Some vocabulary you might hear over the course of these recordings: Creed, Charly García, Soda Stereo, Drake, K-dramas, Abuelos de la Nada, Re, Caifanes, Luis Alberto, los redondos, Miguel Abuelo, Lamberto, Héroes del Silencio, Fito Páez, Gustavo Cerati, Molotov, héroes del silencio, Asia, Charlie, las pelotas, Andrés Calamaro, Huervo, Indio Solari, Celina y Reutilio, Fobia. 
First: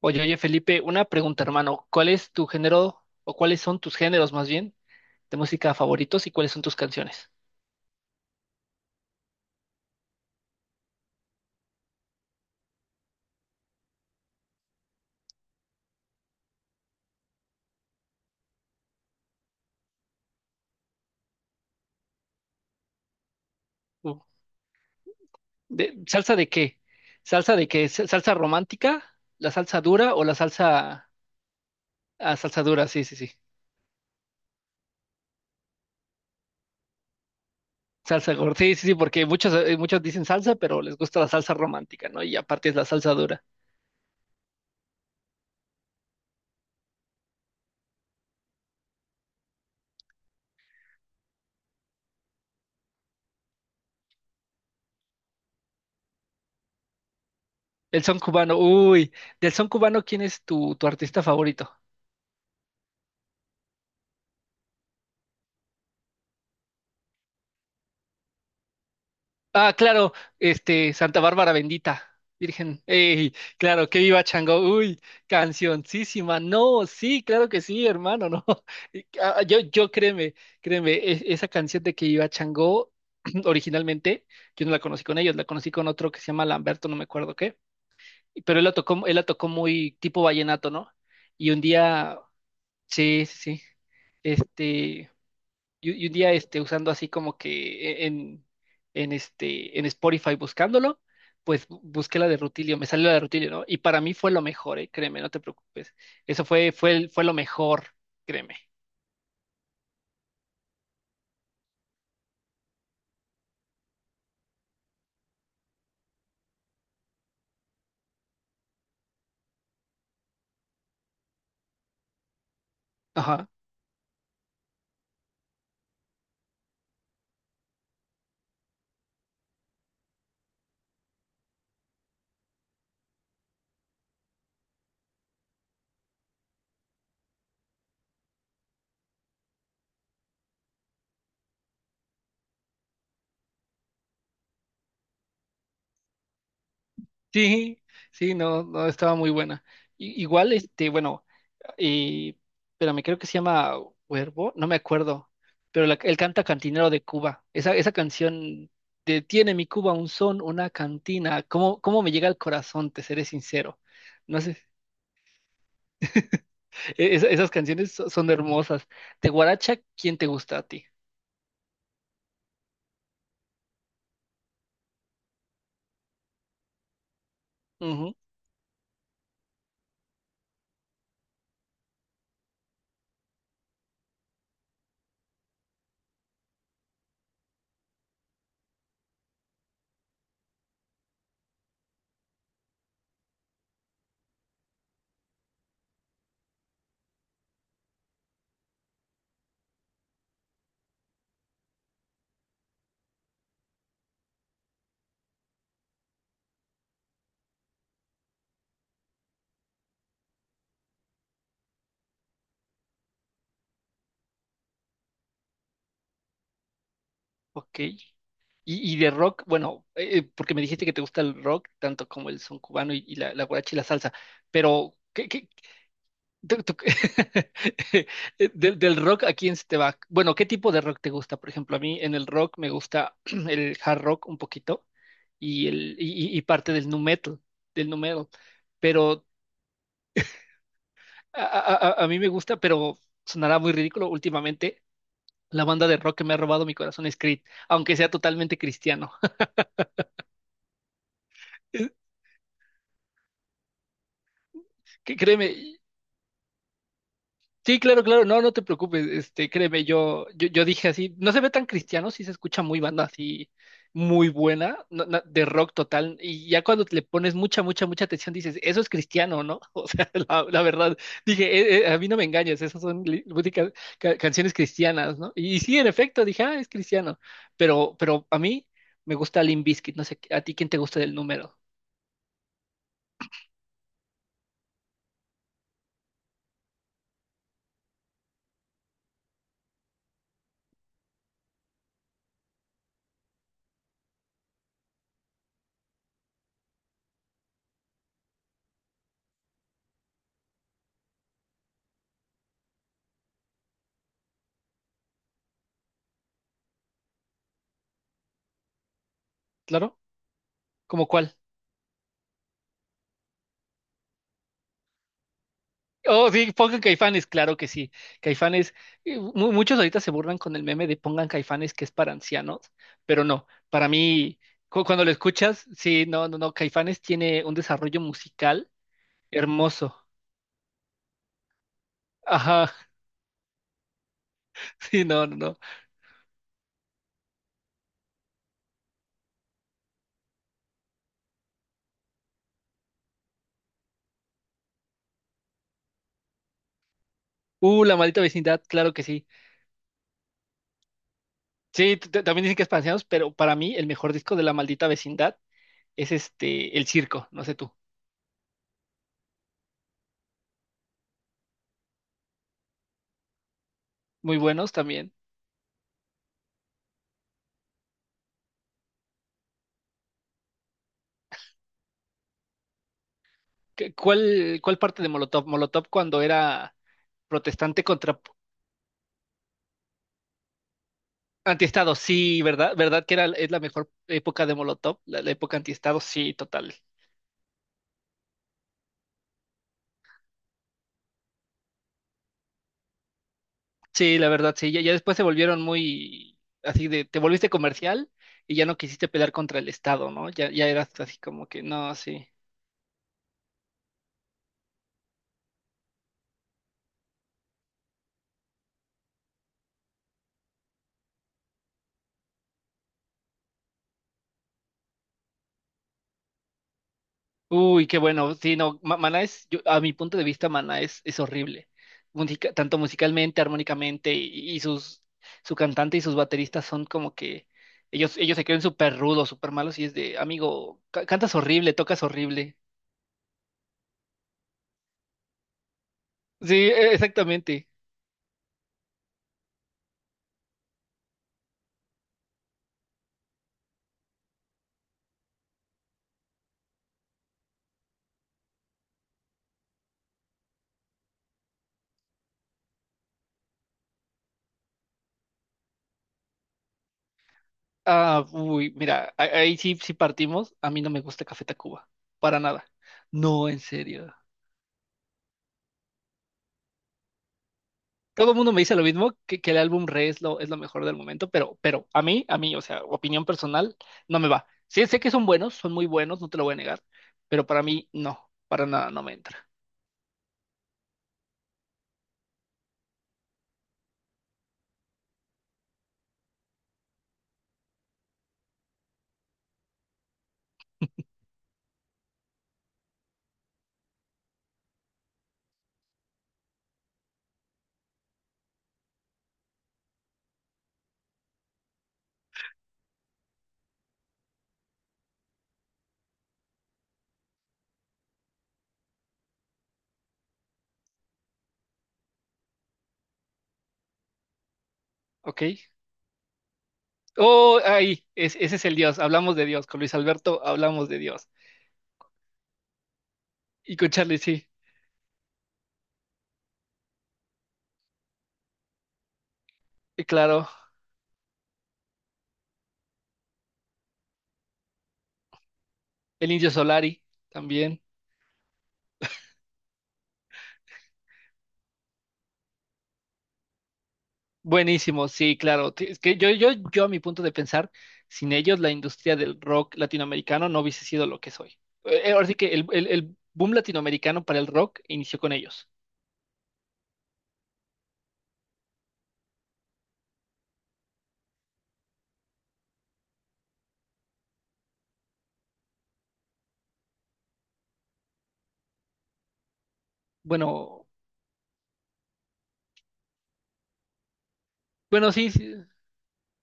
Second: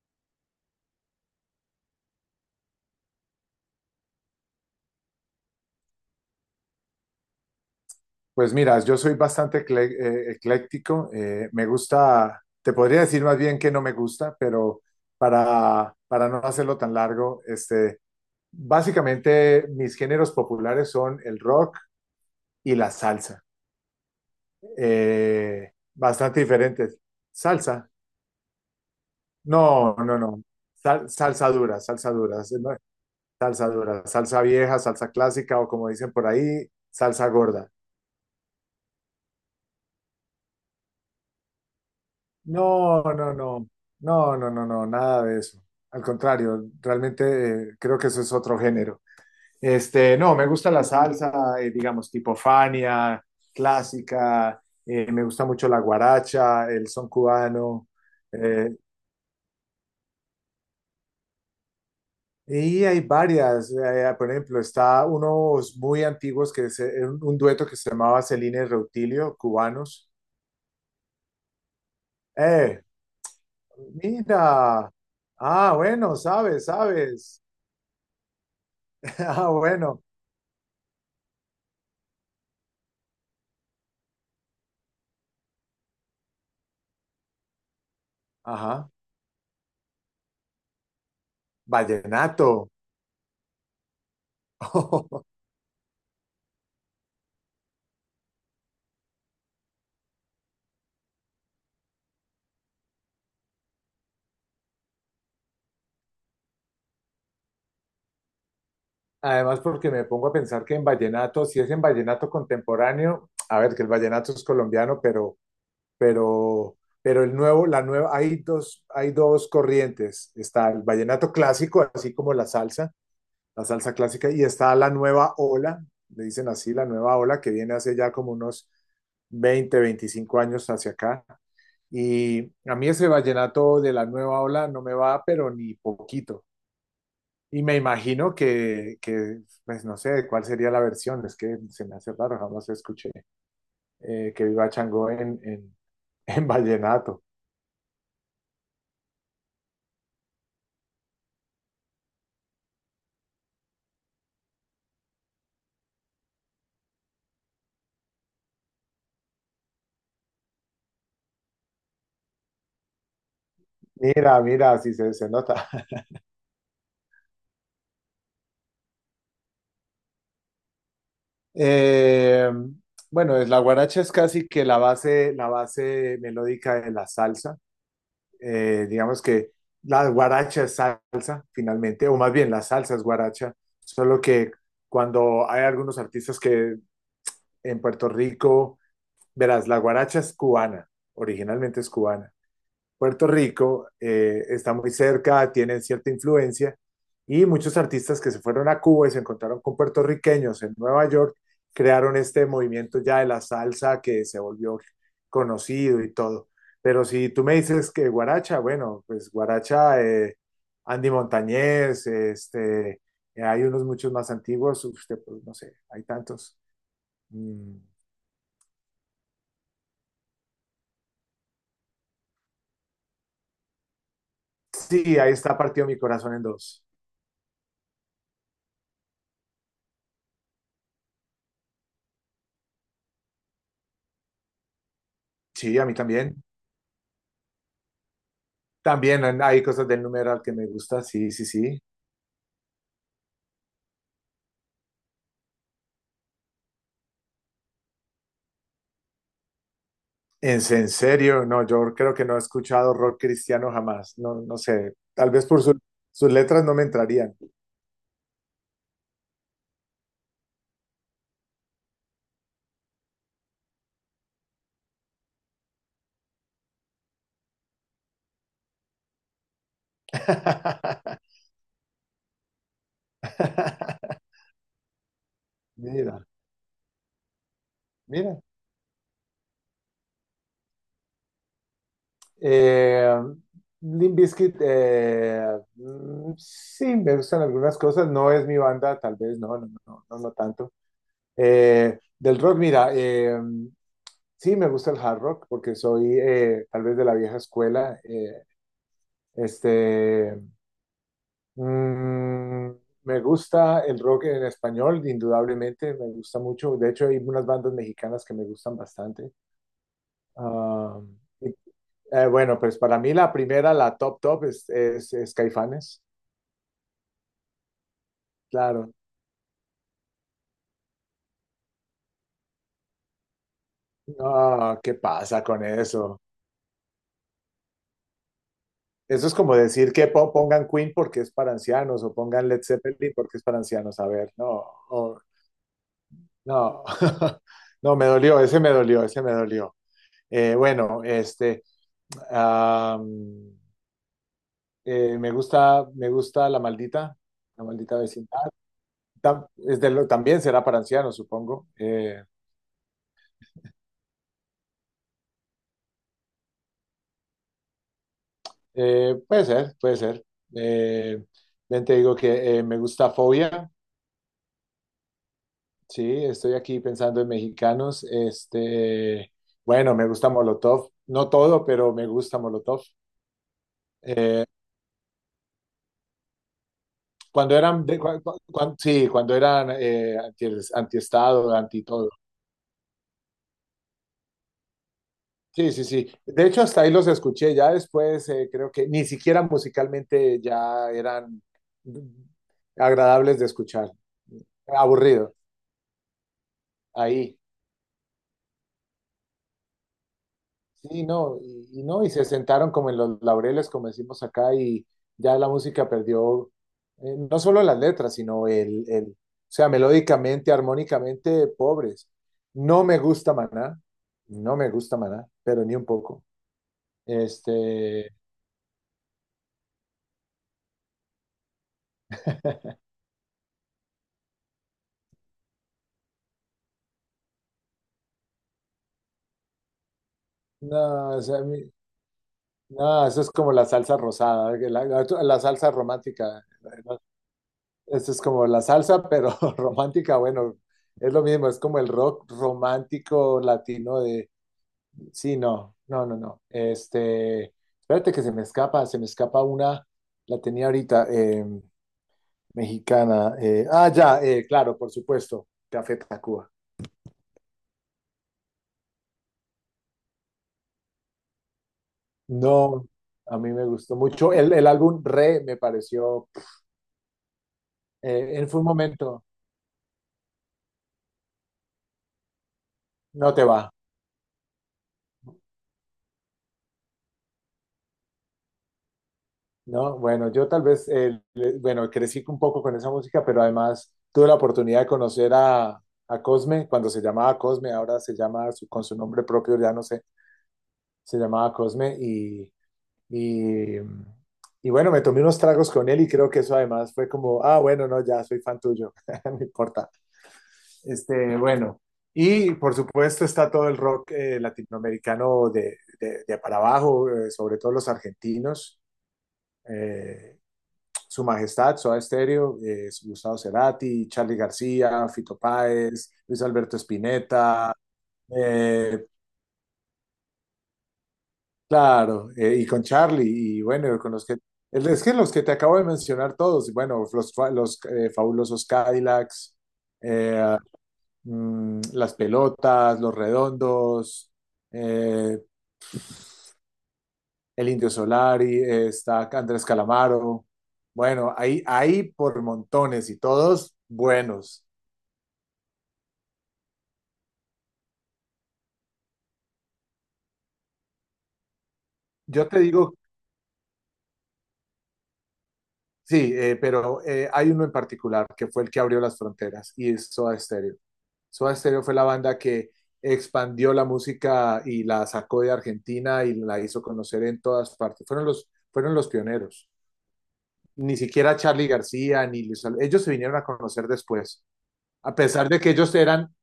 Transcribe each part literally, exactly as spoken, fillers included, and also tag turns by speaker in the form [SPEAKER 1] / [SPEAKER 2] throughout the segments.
[SPEAKER 1] Oye, oye, Felipe, una pregunta, hermano. ¿Cuál es tu género, o cuáles son tus géneros más bien, de música favoritos y cuáles son tus canciones?
[SPEAKER 2] Pues mira, yo soy bastante ecle- eh, ecléctico. Eh, me gusta, te podría decir más bien que no me gusta, pero para, para no hacerlo tan largo, este, básicamente mis géneros populares son el rock y la salsa.
[SPEAKER 1] Uh,
[SPEAKER 2] Eh,
[SPEAKER 1] de- ¿Salsa
[SPEAKER 2] bastante
[SPEAKER 1] de qué?
[SPEAKER 2] diferentes.
[SPEAKER 1] ¿Salsa de qué?
[SPEAKER 2] Salsa.
[SPEAKER 1] ¿Sa- ¿Salsa romántica? ¿La salsa
[SPEAKER 2] No,
[SPEAKER 1] dura
[SPEAKER 2] no,
[SPEAKER 1] o la
[SPEAKER 2] no. Sal-
[SPEAKER 1] salsa...
[SPEAKER 2] salsa dura, salsa
[SPEAKER 1] Ah,
[SPEAKER 2] dura.
[SPEAKER 1] salsa
[SPEAKER 2] No,
[SPEAKER 1] dura, sí, sí, sí.
[SPEAKER 2] salsa dura, salsa vieja, salsa clásica o como dicen por ahí, salsa gorda.
[SPEAKER 1] Salsa gorda, sí, sí, sí, porque muchos, eh, muchos dicen salsa, pero les gusta la salsa romántica, ¿no? Y aparte es la
[SPEAKER 2] No,
[SPEAKER 1] salsa
[SPEAKER 2] no,
[SPEAKER 1] dura.
[SPEAKER 2] no, no, no, no, no, nada de eso. Al contrario, realmente eh, creo que eso es otro género. Este, no, me gusta la salsa, eh, digamos, tipo Fania, clásica, eh, me gusta mucho la guaracha, el son cubano,
[SPEAKER 1] El son cubano,
[SPEAKER 2] eh,
[SPEAKER 1] uy. Del son cubano, ¿quién es tu, tu artista favorito?
[SPEAKER 2] y hay varias, eh, por ejemplo, está unos muy antiguos que es eh, un, un dueto que se llamaba Celina y Reutilio,
[SPEAKER 1] Ah,
[SPEAKER 2] cubanos.
[SPEAKER 1] claro, este, Santa Bárbara bendita, Virgen.
[SPEAKER 2] Eh,
[SPEAKER 1] Ey, claro, que viva Chango.
[SPEAKER 2] Mira,
[SPEAKER 1] Uy,
[SPEAKER 2] ah, bueno,
[SPEAKER 1] cancioncísima.
[SPEAKER 2] sabes,
[SPEAKER 1] No, sí,
[SPEAKER 2] sabes,
[SPEAKER 1] claro que sí, hermano, no. Y, ah,
[SPEAKER 2] ah,
[SPEAKER 1] Yo, yo
[SPEAKER 2] bueno.
[SPEAKER 1] créeme, créeme, e- esa canción de que viva Chango, originalmente, yo no la conocí con ellos, la conocí con otro que se llama Lamberto, no me acuerdo qué, pero él la
[SPEAKER 2] Ajá,
[SPEAKER 1] tocó, él la tocó muy tipo vallenato, ¿no? Y un día,
[SPEAKER 2] vallenato.
[SPEAKER 1] sí, sí, sí, este, y, y un día este, usando así como que en, en, este, en Spotify buscándolo, pues bu- busqué la de Rutilio, me salió la de Rutilio, ¿no? Y para mí fue lo mejor, ¿eh? Créeme, no te preocupes. Eso fue, fue, el- fue lo mejor, créeme.
[SPEAKER 2] Además, porque me pongo a pensar que en vallenato, si es en vallenato contemporáneo, a ver, que el vallenato es colombiano, pero, pero, pero el nuevo, la nueva, hay dos, hay dos corrientes. Está el vallenato clásico, así como la salsa,
[SPEAKER 1] Ajá.
[SPEAKER 2] la salsa clásica, y está la nueva ola, le dicen así, la nueva ola, que viene hace ya como unos veinte veinticinco años hacia acá. Y a mí ese vallenato de la nueva ola no me va, pero ni poquito. Y me imagino que, que, pues no sé cuál sería la versión, es que se me hace raro, jamás escuché eh, que viva Chango en, en, en vallenato.
[SPEAKER 1] Sí, sí, no, no estaba muy buena. I- igual, este, bueno, y, espérame, creo que se llama Huervo, no me acuerdo, pero la- él canta Cantinero de Cuba. Esa, esa canción de Tiene mi Cuba un son, una cantina. ¿Cómo, cómo me llega al corazón, te seré sincero? No
[SPEAKER 2] Mira,
[SPEAKER 1] sé,
[SPEAKER 2] mira, sí se, se nota.
[SPEAKER 1] e- esa- esas canciones so- son hermosas. De Guaracha, ¿quién te gusta a ti?
[SPEAKER 2] Eh, bueno, es, la guaracha es casi que la base, la base melódica de la salsa.
[SPEAKER 1] Ujú,
[SPEAKER 2] Eh, digamos que la guaracha es salsa, finalmente, o más bien la salsa es guaracha, solo que cuando hay algunos artistas que en Puerto Rico. Verás, la guaracha es cubana, originalmente es cubana. Puerto Rico eh, está muy cerca, tiene cierta influencia y muchos artistas que se fueron a Cuba y se encontraron con puertorriqueños en Nueva York crearon este movimiento ya de la salsa que se volvió conocido y todo. Pero si tú me dices que guaracha, bueno, pues guaracha, eh, Andy Montañez, este, eh, hay unos muchos más antiguos, usted, pues no sé, hay tantos.
[SPEAKER 1] ok.
[SPEAKER 2] Mm.
[SPEAKER 1] Y, y de rock, bueno, eh, eh, porque me dijiste que te gusta el rock, tanto como el son cubano y, y la, la guaracha y la salsa, pero
[SPEAKER 2] Sí,
[SPEAKER 1] ¿qué,
[SPEAKER 2] ahí
[SPEAKER 1] qué-
[SPEAKER 2] está partido mi corazón en
[SPEAKER 1] tú- tú-
[SPEAKER 2] dos.
[SPEAKER 1] del, del rock a quién se te va? Bueno, ¿qué tipo de rock te gusta? Por ejemplo, a mí en el rock me gusta el hard rock un poquito y,
[SPEAKER 2] Sí, a mí
[SPEAKER 1] el, y, y- y
[SPEAKER 2] también.
[SPEAKER 1] parte del nu metal, del nu metal,
[SPEAKER 2] También
[SPEAKER 1] pero
[SPEAKER 2] en- hay cosas del numeral que me gusta, sí,
[SPEAKER 1] a,
[SPEAKER 2] sí, sí.
[SPEAKER 1] a- a- a mí me gusta, pero sonará muy ridículo últimamente, la banda de rock que me ha robado mi corazón es Creed, aunque sea totalmente cristiano.
[SPEAKER 2] En, en serio, no, yo creo que no he escuchado rock cristiano jamás. No, no sé,
[SPEAKER 1] Que
[SPEAKER 2] tal
[SPEAKER 1] créeme,
[SPEAKER 2] vez por su- sus letras no me entrarían.
[SPEAKER 1] sí, claro, claro, no, no te preocupes, este, créeme, yo, yo, yo dije así, no se ve tan cristiano, sí se escucha muy banda así, muy buena, no- no, de rock total, y ya cuando le pones mucha, mucha, mucha atención dices, eso es cristiano, ¿no? O sea, la, la verdad, dije, "Eh, eh, a mí no me engañes, esas son li- música- ca- canciones cristianas, ¿no? Y, sí, en
[SPEAKER 2] Mira,
[SPEAKER 1] efecto, dije, ah, es cristiano, pero, pero a
[SPEAKER 2] mira.
[SPEAKER 1] mí me gusta Limp Bizkit, no sé, ¿a ti quién te gusta del número?
[SPEAKER 2] Eh, Limp Bizkit, eh, mm, sí, me gustan algunas cosas, no es mi banda, tal vez, no, no, no, no, no tanto. Eh, del rock, mira, eh, sí me gusta el hard rock porque soy eh, tal vez de la vieja escuela. eh, este, mm, Me gusta el rock en español, indudablemente, me gusta mucho. De hecho, hay unas bandas mexicanas que me gustan bastante.
[SPEAKER 1] ¿Claro?
[SPEAKER 2] Ah,
[SPEAKER 1] ¿Cómo cuál?
[SPEAKER 2] y Eh, bueno, pues para mí la primera, la top top, es, es, es Caifanes.
[SPEAKER 1] Oh, sí, pongan Caifanes, claro que sí. Caifanes,
[SPEAKER 2] Claro.
[SPEAKER 1] eh, mu- muchos ahorita se burlan con el meme de pongan Caifanes que es para ancianos, pero no, para mí,
[SPEAKER 2] No,
[SPEAKER 1] cu-
[SPEAKER 2] ¿qué
[SPEAKER 1] cuando lo
[SPEAKER 2] pasa con
[SPEAKER 1] escuchas, sí,
[SPEAKER 2] eso?
[SPEAKER 1] no, no, no, Caifanes tiene un desarrollo musical
[SPEAKER 2] Eso es como decir
[SPEAKER 1] hermoso.
[SPEAKER 2] que po- pongan Queen porque es para ancianos o pongan Led
[SPEAKER 1] Ajá,
[SPEAKER 2] Zeppelin porque es para ancianos. A ver, no,
[SPEAKER 1] sí,
[SPEAKER 2] o-
[SPEAKER 1] no, no, no.
[SPEAKER 2] no, no, me dolió, ese me dolió, ese me dolió. Eh, bueno, este, am, eh, Me gusta, me gusta La Maldita, La
[SPEAKER 1] Uh, La
[SPEAKER 2] Maldita
[SPEAKER 1] Maldita
[SPEAKER 2] Vecindad.
[SPEAKER 1] Vecindad, claro que sí.
[SPEAKER 2] Tam- es de lo- también será para ancianos, supongo.
[SPEAKER 1] Sí, t- t-
[SPEAKER 2] Eh,
[SPEAKER 1] también dicen que es para ancianos, pero para mí el mejor disco de La Maldita Vecindad es este, El Circo, no sé tú.
[SPEAKER 2] Eh, puede ser, puede ser. Eh, Ven, te digo que eh, me gusta Fobia,
[SPEAKER 1] Muy buenos también.
[SPEAKER 2] sí, estoy aquí pensando en mexicanos. Este, bueno, me gusta Molotov, no todo, pero me gusta Molotov.
[SPEAKER 1] ¿Qué-
[SPEAKER 2] Eh,
[SPEAKER 1] ¿Cuál, Cuál parte de Molotov? Molotov cuando era
[SPEAKER 2] Cuando
[SPEAKER 1] protestante
[SPEAKER 2] eran, de-
[SPEAKER 1] contra
[SPEAKER 2] cua- cua- cuan- sí, cuando eran eh, anti, antiestado, anti
[SPEAKER 1] antiestado,
[SPEAKER 2] todo.
[SPEAKER 1] sí, ¿verdad? ¿Verdad que era, es la mejor época de Molotov? La, la época
[SPEAKER 2] Sí, sí,
[SPEAKER 1] antiestado,
[SPEAKER 2] sí.
[SPEAKER 1] sí,
[SPEAKER 2] De hecho,
[SPEAKER 1] total.
[SPEAKER 2] hasta ahí los escuché. Ya después eh, creo que ni siquiera musicalmente ya eran mm, agradables de escuchar.
[SPEAKER 1] Sí, la verdad, sí. Ya, ya después se
[SPEAKER 2] Aburrido,
[SPEAKER 1] volvieron muy así de, te
[SPEAKER 2] ahí.
[SPEAKER 1] volviste comercial y ya no quisiste pelear contra el Estado, ¿no? Ya, ya eras
[SPEAKER 2] Sí,
[SPEAKER 1] así
[SPEAKER 2] no,
[SPEAKER 1] como que,
[SPEAKER 2] y, y
[SPEAKER 1] no,
[SPEAKER 2] no, y se
[SPEAKER 1] sí.
[SPEAKER 2] sentaron como en los laureles, como decimos acá, y ya la música perdió eh, no solo las letras, sino el, el, o sea, melódicamente, armónicamente, pobres. No me gusta Maná, no me gusta Maná, pero ni un poco.
[SPEAKER 1] Uy, qué
[SPEAKER 2] Este,
[SPEAKER 1] bueno. Sí, no, Ma- Maná es, yo- a mi punto de vista, Maná es, es horrible. Musica- tanto musicalmente, armónicamente, y, y sus, su cantante y sus bateristas son como que ellos, ellos se creen súper rudos, súper malos, y es de, amigo, ca-
[SPEAKER 2] no, o
[SPEAKER 1] cantas
[SPEAKER 2] sea, a
[SPEAKER 1] horrible,
[SPEAKER 2] mí-
[SPEAKER 1] tocas horrible.
[SPEAKER 2] no, eso es como la salsa rosada, que la, la- la salsa romántica.
[SPEAKER 1] Sí, e- exactamente.
[SPEAKER 2] Esto es como la salsa, pero romántica, bueno, es lo mismo, es como el rock romántico latino. Sí, no, no, no, no. Este, espérate que se me escapa, se me escapa una, la tenía ahorita, eh, mexicana. eh, ah, ya, eh, claro, por supuesto, Café Tacuba.
[SPEAKER 1] Ah, uy, mira, a- ahí sí, sí partimos. A mí no me gusta Café Tacuba, para nada.
[SPEAKER 2] No, a
[SPEAKER 1] No,
[SPEAKER 2] mí
[SPEAKER 1] en
[SPEAKER 2] me gustó
[SPEAKER 1] serio.
[SPEAKER 2] mucho. El, el álbum Re me pareció,
[SPEAKER 1] Todo
[SPEAKER 2] eh,
[SPEAKER 1] el
[SPEAKER 2] en
[SPEAKER 1] mundo me
[SPEAKER 2] fue un
[SPEAKER 1] dice lo mismo,
[SPEAKER 2] momento,
[SPEAKER 1] que, que el álbum Re es lo, es lo mejor del momento, pero, pero a mí, a mí, o sea, opinión
[SPEAKER 2] no te va,
[SPEAKER 1] personal, no me va. Sí, sé que son buenos, son muy buenos, no te lo voy a negar, pero para mí no, para nada no me entra.
[SPEAKER 2] ¿no? Bueno, yo tal vez, eh, le- bueno, crecí un poco con esa música, pero además tuve la oportunidad de conocer a, a Cosme, cuando se llamaba Cosme, ahora se llama su- con su nombre propio, ya no sé, se llamaba Cosme y... Y, y bueno, me tomé unos tragos con él y creo que eso además fue como, ah, bueno, no, ya soy fan tuyo, no importa. Este, bueno, y por supuesto está todo el rock eh, latinoamericano de, de- de para abajo, eh, sobre todo los argentinos, eh, Su Majestad, Soda Stereo, eh, Gustavo Cerati, Charly García, Fito
[SPEAKER 1] ¿Ok?
[SPEAKER 2] Páez, Luis Alberto
[SPEAKER 1] Oh,
[SPEAKER 2] Spinetta,
[SPEAKER 1] ahí, es- ese es el Dios.
[SPEAKER 2] eh,
[SPEAKER 1] Hablamos de Dios. Con Luis Alberto hablamos de Dios.
[SPEAKER 2] Claro, eh, y con Charlie, y
[SPEAKER 1] Y con
[SPEAKER 2] bueno, con
[SPEAKER 1] Charlie,
[SPEAKER 2] los que,
[SPEAKER 1] sí,
[SPEAKER 2] el- es que los que te acabo de mencionar todos, bueno, los, fa- los eh, fabulosos Cadillacs,
[SPEAKER 1] y claro.
[SPEAKER 2] eh, mm, las pelotas, los redondos, eh,
[SPEAKER 1] El Indio Solari
[SPEAKER 2] el
[SPEAKER 1] también.
[SPEAKER 2] Indio Solari, eh, está Andrés Calamaro, bueno, ahí, ahí por montones y todos buenos.
[SPEAKER 1] Buenísimo, sí, claro. T- Es que yo, yo, yo, a mi punto de pensar, sin ellos la industria del rock latinoamericano no hubiese sido lo que soy. Eh, eh, Ahora sí
[SPEAKER 2] Yo
[SPEAKER 1] que
[SPEAKER 2] te
[SPEAKER 1] el, el-
[SPEAKER 2] digo,
[SPEAKER 1] el boom latinoamericano para el rock inició con ellos.
[SPEAKER 2] sí, eh, pero eh, hay uno en particular que fue el que abrió las fronteras y es Soda Stereo. Soda Stereo fue la banda que expandió la música y la sacó de Argentina y la hizo conocer en todas partes. Fueron los, fueron los pioneros.
[SPEAKER 1] Bueno,
[SPEAKER 2] Ni siquiera Charlie García, ni Luis Al- ellos se vinieron a conocer después,
[SPEAKER 1] bueno,
[SPEAKER 2] a
[SPEAKER 1] sí,
[SPEAKER 2] pesar
[SPEAKER 1] sí,
[SPEAKER 2] de que ellos eran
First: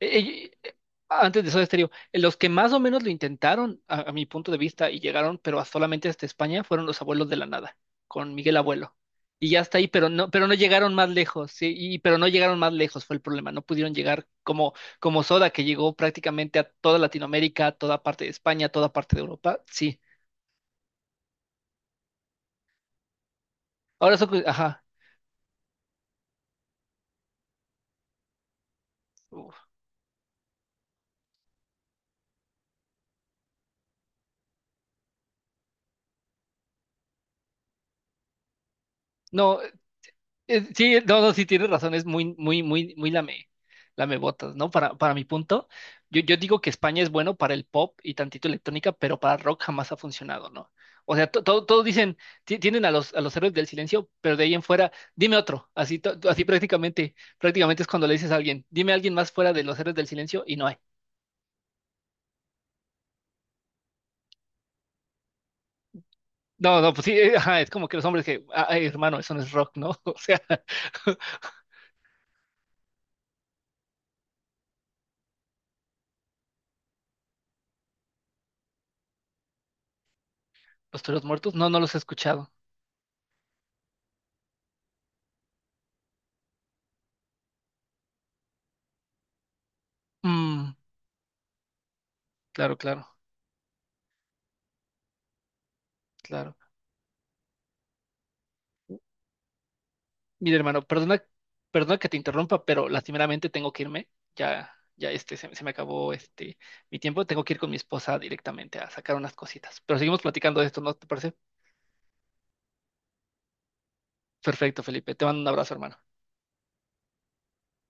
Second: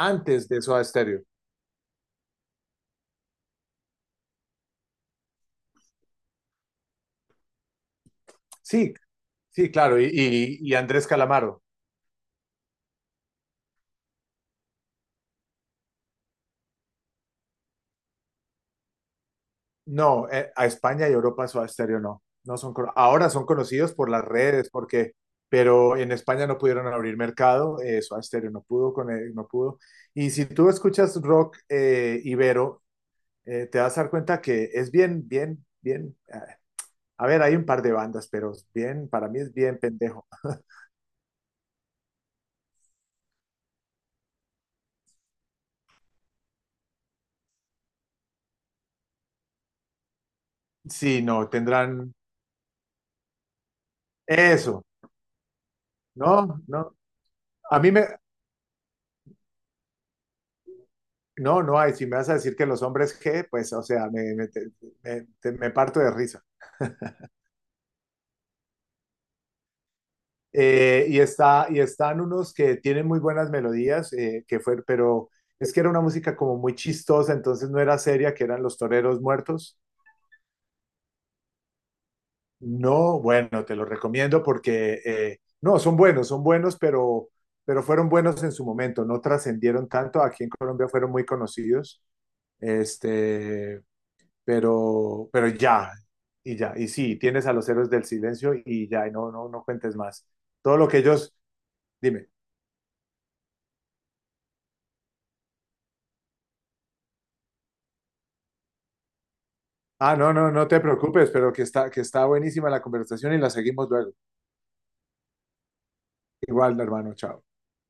[SPEAKER 1] Eh, eh,
[SPEAKER 2] de
[SPEAKER 1] eh,
[SPEAKER 2] Soda Stereo.
[SPEAKER 1] Antes de Soda Stereo, eh, los que más o menos lo intentaron, a, a mi punto de vista, y llegaron, pero a- solamente hasta España, fueron los Abuelos de la Nada, con Miguel
[SPEAKER 2] Sí,
[SPEAKER 1] Abuelo. Y ya
[SPEAKER 2] sí,
[SPEAKER 1] está ahí,
[SPEAKER 2] claro, y,
[SPEAKER 1] pero no, pero no
[SPEAKER 2] y- y
[SPEAKER 1] llegaron
[SPEAKER 2] Andrés
[SPEAKER 1] más lejos,
[SPEAKER 2] Calamaro.
[SPEAKER 1] sí, y, pero no llegaron más lejos, fue el problema. No pudieron llegar como, como Soda, que llegó prácticamente a toda Latinoamérica, a toda parte de España, a toda parte de Europa, sí.
[SPEAKER 2] No, eh, a España y Europa Soda Stereo no. No son, cono- ahora son conocidos por
[SPEAKER 1] Ahora
[SPEAKER 2] las
[SPEAKER 1] eso, pues,
[SPEAKER 2] redes,
[SPEAKER 1] ajá.
[SPEAKER 2] porque, pero en España no pudieron abrir mercado, eh, Soda Stereo no pudo, con el- no
[SPEAKER 1] Uf.
[SPEAKER 2] pudo. Y si tú escuchas rock eh, ibero, eh, te vas a dar cuenta que es bien, bien, bien. eh, A ver, hay un par de bandas, pero es bien, para mí es
[SPEAKER 1] No,
[SPEAKER 2] bien pendejo.
[SPEAKER 1] Eh, sí, no, no, sí tienes razón, es muy, muy, muy, muy lame, lamebotas, ¿no? Para, para mi punto, yo, yo digo que España es bueno para el pop y tantito electrónica, pero para rock jamás ha funcionado, ¿no? O
[SPEAKER 2] Sí,
[SPEAKER 1] sea, to-
[SPEAKER 2] no,
[SPEAKER 1] todo- todos
[SPEAKER 2] tendrán
[SPEAKER 1] dicen, ti- tienen a los, a los héroes del silencio, pero de ahí en
[SPEAKER 2] eso.
[SPEAKER 1] fuera, dime otro, así, to- to- así
[SPEAKER 2] No, no.
[SPEAKER 1] prácticamente,
[SPEAKER 2] A
[SPEAKER 1] prácticamente es
[SPEAKER 2] mí me,
[SPEAKER 1] cuando le dices a alguien, dime a alguien más fuera de los héroes del silencio y no hay.
[SPEAKER 2] no, no hay. Si me vas a decir que los hombres G, pues, o sea, me, me, te- me te- me parto de risa.
[SPEAKER 1] No, no, pues sí, eh, ajá, es como que los hombres que, "Ah, ay, hermano, eso no es rock, ¿no? O sea,
[SPEAKER 2] Eh, y está, y están unos que tienen muy buenas melodías, eh, que fue, pero es que era una música como muy chistosa, entonces no era seria, que eran Los Toreros Muertos.
[SPEAKER 1] los toros muertos, no, no los he escuchado.
[SPEAKER 2] No, bueno, te lo recomiendo porque, eh, no, son buenos, son buenos, pero, pero fueron buenos en su momento, no trascendieron tanto, aquí en
[SPEAKER 1] Mm,
[SPEAKER 2] Colombia fueron muy conocidos,
[SPEAKER 1] claro, claro,
[SPEAKER 2] este, pero, pero ya,
[SPEAKER 1] claro.
[SPEAKER 2] y ya, y sí, tienes a los héroes del silencio y ya, y no, no, no cuentes más.
[SPEAKER 1] Mira,
[SPEAKER 2] Todo
[SPEAKER 1] hermano,
[SPEAKER 2] lo que
[SPEAKER 1] perdona,
[SPEAKER 2] ellos,
[SPEAKER 1] perdona que te
[SPEAKER 2] dime.
[SPEAKER 1] interrumpa, pero lastimeramente tengo que irme. Ya, ya este, se, se me acabó este mi tiempo. Tengo que ir con mi esposa directamente a sacar unas cositas. Pero
[SPEAKER 2] Ah,
[SPEAKER 1] seguimos
[SPEAKER 2] no, no,
[SPEAKER 1] platicando de
[SPEAKER 2] no
[SPEAKER 1] esto,
[SPEAKER 2] te
[SPEAKER 1] ¿no te
[SPEAKER 2] preocupes,
[SPEAKER 1] parece?
[SPEAKER 2] pero que está, que está buenísima la conversación y la seguimos luego.
[SPEAKER 1] Perfecto, Felipe. Te mando un abrazo, hermano.
[SPEAKER 2] Igual, hermano, chao.